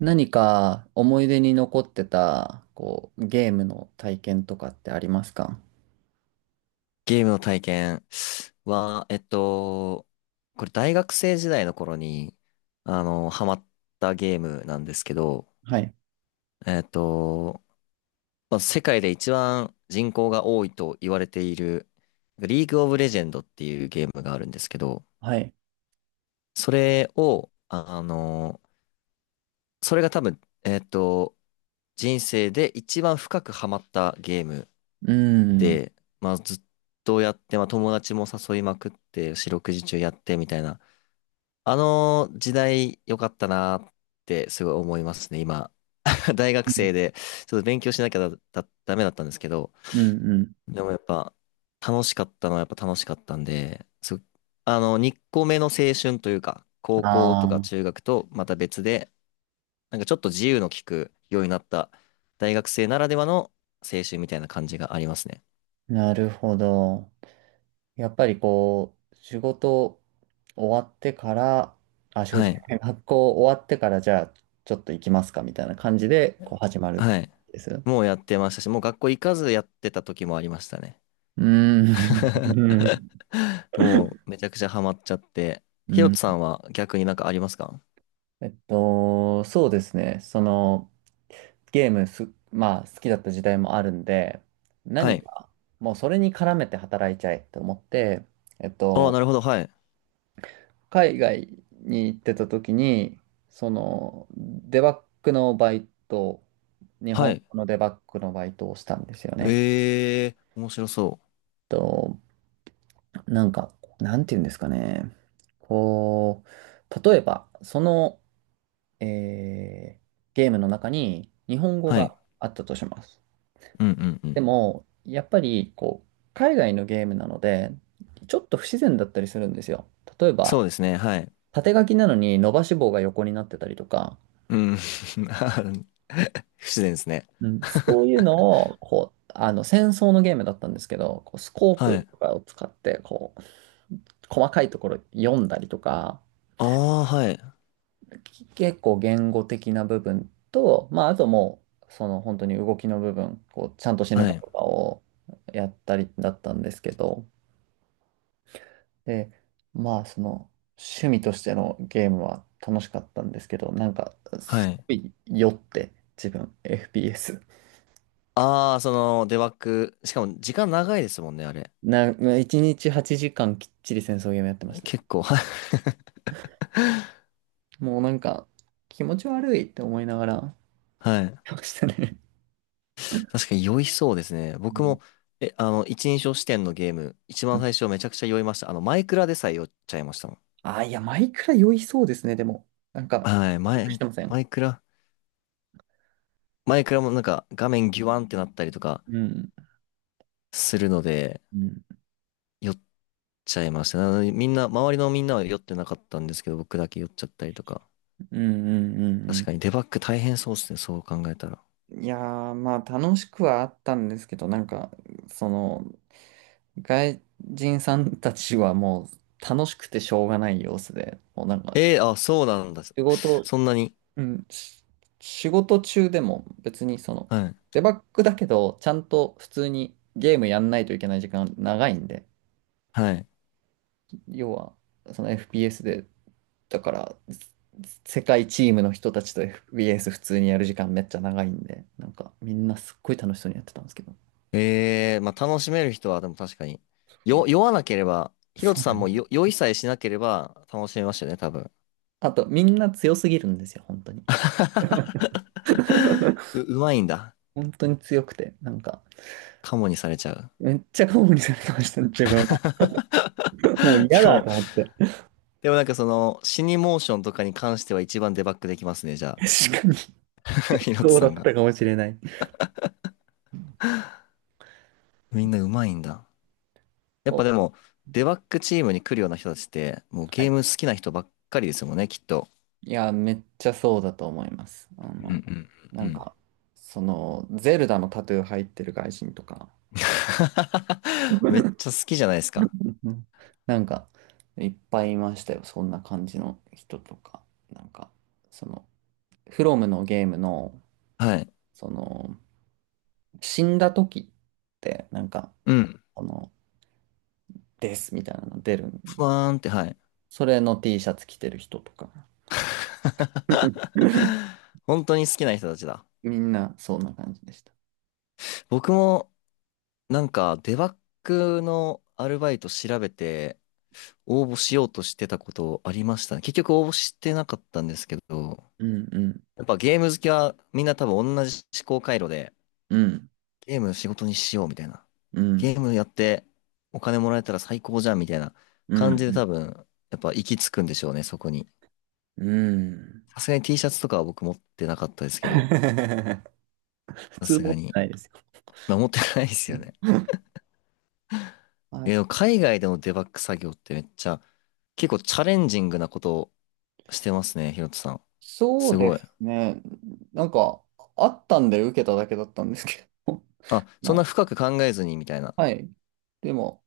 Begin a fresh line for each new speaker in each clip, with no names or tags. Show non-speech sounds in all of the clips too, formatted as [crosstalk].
何か思い出に残ってた、こう、ゲームの体験とかってありますか？
ゲームの体験は、これ大学生時代の頃に、ハマったゲームなんですけど、
はい。
えっと、まあ、世界で一番人口が多いと言われている、リーグオブレジェンドっていうゲームがあるんですけど、
はい。
それを、あの、それが多分、人生で一番深くハマったゲーム
うん。
で、まあ、ずっとやって、まあ、友達も誘いまくって、四六時中やってみたいな、あの時代良かったなってすごい思いますね、今。[laughs] 大
う
学
ん
生で、ちょっと勉強しなきゃダメだったんですけど、
うんうん。
でもやっぱ、楽しかったのはやっぱ楽しかったんで、すあの、2個目の青春というか、高校とか
あ
中学とまた別で、なんかちょっと自由の利くようになった大学生ならではの青春みたいな感じがありますね。
あ、なるほど。やっぱりこう、仕事終わってから、あ、仕事
は
じゃ
い。
ない、学校終わってから、じゃあ、ちょっと行きますかみたいな感じで、こう、始まるん
はい。
です。
もうやってましたし、もう学校行かずやってた時もありましたね。
うん。う
[laughs] もうめちゃくちゃハマっちゃって。ひろとさ
ん。
んは逆になんかありますか？
そうですね。その、ゲームす、まあ、好きだった時代もあるんで、
は
何
い。
か、もうそれに絡めて働いちゃえと思って、えっ
ああ、
と、
なるほど。はい。
海外に行ってた時に、その、デバッグのバイト、日
は
本
い。
語のデバッグのバイトをしたんですよね。
ええー、面白そう。
と、なんか、なんていうんですかね。こう、例えば、その、えーゲームの中に日本語
はい。
があったとします。
うんうんう
で
ん。
も、やっぱりこう海外のゲームなので、ちょっと不自然だったりするんですよ。例え
そ
ば、
うですね。はい。
縦書きなのに伸ばし棒が横になってたりとか、
うん。[laughs] 不自然ですね。
うん、そういうのをこうあの戦争のゲームだったんですけど、こうスコ
[laughs]
ー
は
プ
い。
とかを使ってこう細かいところ読んだりとか、
ああ、はい。
結構言語的な部分と、まあ、あともう、その本当に動きの部分、こう、ちゃんと死ぬ
は
か
い。
とかをやったりだったんですけど、で、まあ、その、趣味としてのゲームは楽しかったんですけど、なんか、
は
す
い。
ごい酔って、自分、FPS。
ああ、その、デバッグ。しかも時間長いですもんね、あれ。
な、1日8時間きっちり戦争ゲームやってました。
結構。[laughs] は
もうなんか、気持ち悪いって思いながら、やっ
い。
てましたね。
確かに酔いそうですね。
う
僕
ん
も、え、あの、一人称視点のゲーム、一
う
番
ん、
最初めちゃくちゃ酔いました。マイクラでさえ酔っちゃいましたもん。
あ、いや、マイクラ酔いそうですね、でも。なんか、
はい、
してません。
マイクラ、マイクラもなんか画面ギュワンってなったりとか
うん、
するので、
うん、
酔っちゃいました。なのでみんな、周りのみんなは酔ってなかったんですけど、僕だけ酔っちゃったりとか。
うん、うん、う
確
ん
かにデバッグ大変そうですね、そう考えたら。
うん。いやー、まあ楽しくはあったんですけど、なんか、その、外人さんたちはもう楽しくてしょうがない様子で、もうなんか、
あ、そうなんだ。
仕事、
そんなに。
うん、仕事中でも別にその、
はい。
デバッグだけど、ちゃんと普通にゲームやんないといけない時間長いんで、
はい。
要は、その FPS でだから、世界チームの人たちと FBS 普通にやる時間めっちゃ長いんで、なんかみんなすっごい楽しそうにやってたんですけど。
ええ、まあ楽しめる人はでも確かに。
お、
酔わなければ、ヒロ
そ
ト
う
さ
な
ん
ん
も
だ。
酔いさえしなければ楽しめましたよね、多分。
あと、みんな強すぎるんですよ、本当に。
[laughs] う、
[laughs]
うまいんだ。
本当に強くて、なんか、
カモにされちゃう。
めっちゃ顔にされてました、自分は。
[laughs]
もう嫌
で
だ
も、
と思って。
でもなんか死にモーションとかに関しては一番デバッグできますね、じゃあ。
確かに、
[laughs] ヒロト
そう
さ
だっ
んが。
たかもしれない。
みんなうまいんだ。やっぱ
こ
でも、デバッグチームに来るような人たちって、もう
う、は
ゲー
い。
ム好きな人ばっかりですもんね、きっと。
いや、めっちゃそうだと思います。あ
うんう
の、
ん
な
うんう
ん
ん。
か、その、ゼルダのタトゥー入ってる外人とか、
[laughs] めっちゃ
[laughs]
好きじゃないですか。
うん、なんか、いっぱいいましたよ。そんな感じの人とか。なんか、その、フロムのゲームの、
はい。
その、死んだ時って、なんか、
うん。
この、ですみたいなの出るん
ふ
で、
わーんって、はい。
それの T シャツ着てる人とか。[laughs]
[laughs] 本当に好きな人たちだ。
みんな、そんな感じでした。
僕もなんかデバッグのアルバイト調べて応募しようとしてたことありましたね。結局応募してなかったんですけど、
うんうん、
やっぱゲーム好きはみんな多分同じ思考回路で
うん、
ゲーム仕事にしようみたいな。
うん、
ゲームやってお金もらえたら最高じゃんみたいな
う
感じで
ん、
多分やっぱ行き着くんでしょうね、そこに。
うん。う
さ
ん。
すがに T シャツとかは僕持ってなかったですけど、
[laughs] 普
さ
通
す
持
が
って
に。
ないですよ。
まあ持ってないですよね。
[laughs]
え、でも
あ、
海外でのデバッグ作業ってめっちゃ、結構チャレンジングなことをしてますね、ひろとさん。
そ
す
うで
ごい。
すね。なんか、あったんで受けただけだったんですけど。[laughs]
あ、そんな
ま
深く考えずにみたいな。
あ、はい。でも、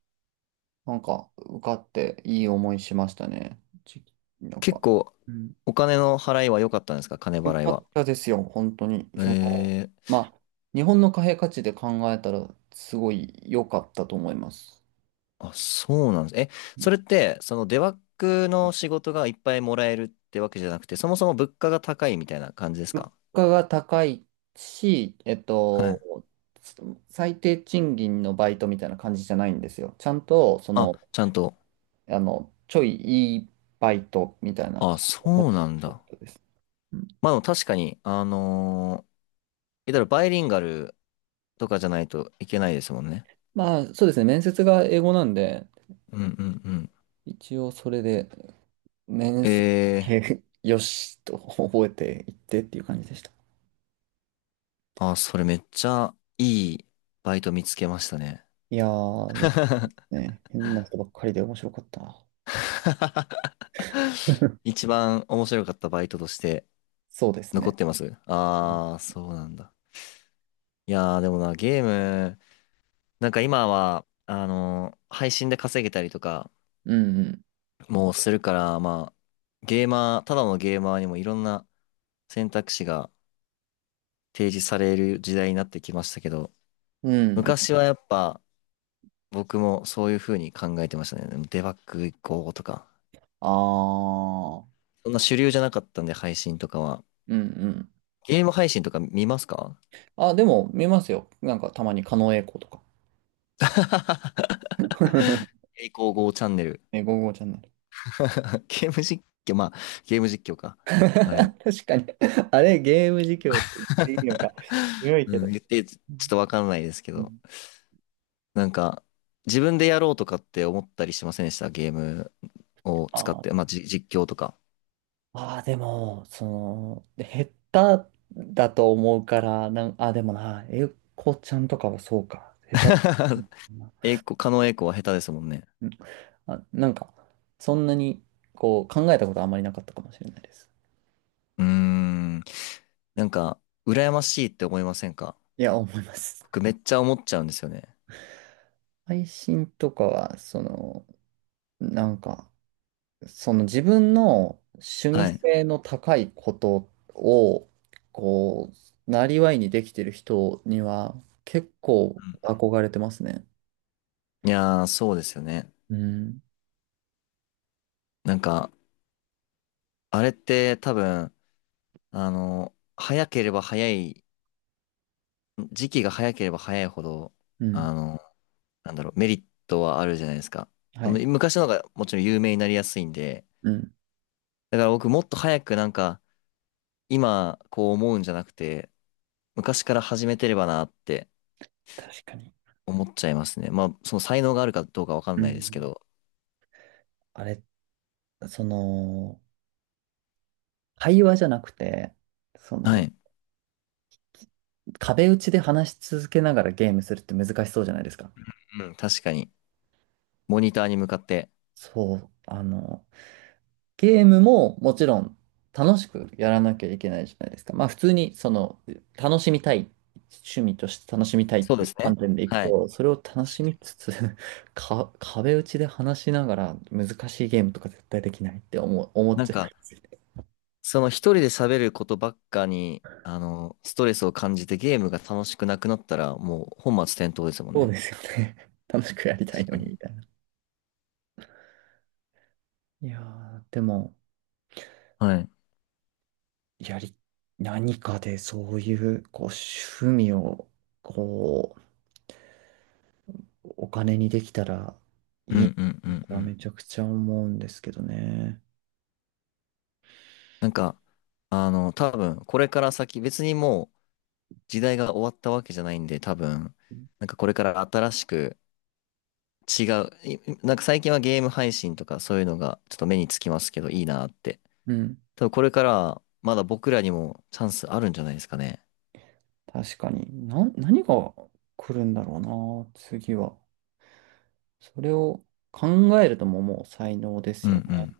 なんか、受かっていい思いしましたね。なん
結
か、
構、
うん、
お金の払いは良かったんですか？金
よ
払い
か
は。
ったですよ、本当に。
え
その、
ー、
まあ、日本の貨幣価値で考えたら、すごい良かったと思います。
あ、そうなんです。え、
う
そ
ん、
れって、そのデバッグの仕事がいっぱいもらえるってわけじゃなくて、そもそも物価が高いみたいな感じです
物
か？
価が高いし、
はい。
最低賃金のバイトみたいな感じじゃないんですよ。ちゃんと、そ
あ、
の、
ちゃんと。
あの、ちょいいいバイトみたいな
あ、
感じの
そう
立ち
なんだ。
人です。うん、
まあでも確かに、言ったらバイリンガルとかじゃないといけないですもんね。
まあ、そうですね。面接が英語なんで、
うんうんうん。
一応それで、面
え
接だ
えー、
け [laughs] よしと覚えていってっていう感じでした。
あ、それめっちゃいいバイト見つけましたね。
いやー、よかった
[laughs]
ね。変な人ばっかりで面白かったな。[laughs]
一番面白かったバイトとして
そうです
残っ
ね。
てます。ああ、そうなんだ。いやー、でもな、ゲーム、なんか今は、配信で稼げたりとか
うんうん。
もうするから、まあ、ゲーマー、ただのゲーマーにもいろんな選択肢が提示される時代になってきましたけど、
うん。
昔はやっぱ僕もそういう風に考えてましたね。でもデバッグ行こうとか。
ああ、
そんな主流じゃなかったんで、配信とかは。
うんうん。
ゲーム配信とか見ますか？
あ、でも見ますよ。なんかたまに狩野英孝とか。[laughs]
栄光号チャンネル。
え、ゴーゴーちゃんね。
[laughs] ゲーム実況、まあ、ゲーム実況か。
[laughs]
まあれも。
確かに。あれ、ゲーム実況って言っていいのか。強
[laughs]
いけ
うん、
ど。
言って、ちょっとわかんないですけ
う
ど。
ん、
なんか、自分でやろうとかって思ったりしませんでした？ゲームを
あ
使っ
ー
て。まあ、実況とか。
まあー、でも、その、減っただと思うから、あ、でもな、えこちゃんとかはそうか。下手。う
[laughs] 狩野英孝は下手ですもんね。
ん、あ、なんか、そんなに、こう、考えたことあんまりなかったかもしれないです。
うーん。なんか、羨ましいって思いませんか？
いや、思います。
僕めっちゃ思っちゃうんですよね。
配信とかは、その、なんか、その自分の趣味
はい。
性の高いことを、こう、なりわいにできてる人には結構憧れてますね。
いやー、そうですよね。
うん。
なんか、あれって多分、早ければ早い、時期が早ければ早いほど、
うん。
あの、なんだろう、メリットはあるじゃないですか。
はい。
昔の方がもちろん有名になりやすいんで、
うん。
だから僕もっと早くなんか、今こう思うんじゃなくて、昔から始めてればなって
確かに。
思っちゃいますね。まあ、その才能があるかどうかわか
う
んないですけ
ん。
ど、
あれ、その、会話じゃなくて、そ
は
の、
い。
壁打ちで話し続けながらゲームするって難しそうじゃないですか？
うん、確かに。モニターに向かって。
そう。あの、ゲームももちろん楽しくやらなきゃいけないじゃないですか。まあ普通にその楽しみたい、趣味として楽しみたいっ
そう
て
で
いう
すね。
観点でいく
はい。
と、それを楽
確
し
か
み
に。
つつ [laughs] か、壁打ちで話しながら難しいゲームとか絶対できないって思っ
なん
ちゃいま
か、
すよね。
その一人で喋ることばっかに、ストレスを感じてゲームが楽しくなくなったら、もう本末転倒ですもん
そう
ね。
ですよね。[laughs] 楽しくやりた
確
いの
か
に
に。
みたいな。いやー、でも、
はい。
やり、何かでそういう、こう、趣味を、こう、お金にできたら
う
いい
んうんうんう
とはめ
ん。
ちゃくちゃ思うんですけどね。
なんか、多分、これから先、別にもう時代が終わったわけじゃないんで、多分、なんかこれから新しく違う、いなんか最近はゲーム配信とかそういうのがちょっと目につきますけど、いいなって。
うん、
多分これからはまだ僕らにもチャンスあるんじゃないですかね。
確かに。何が来るんだろうな、次は。それを考えるとももう才能です
うん
よ
う
ね。
ん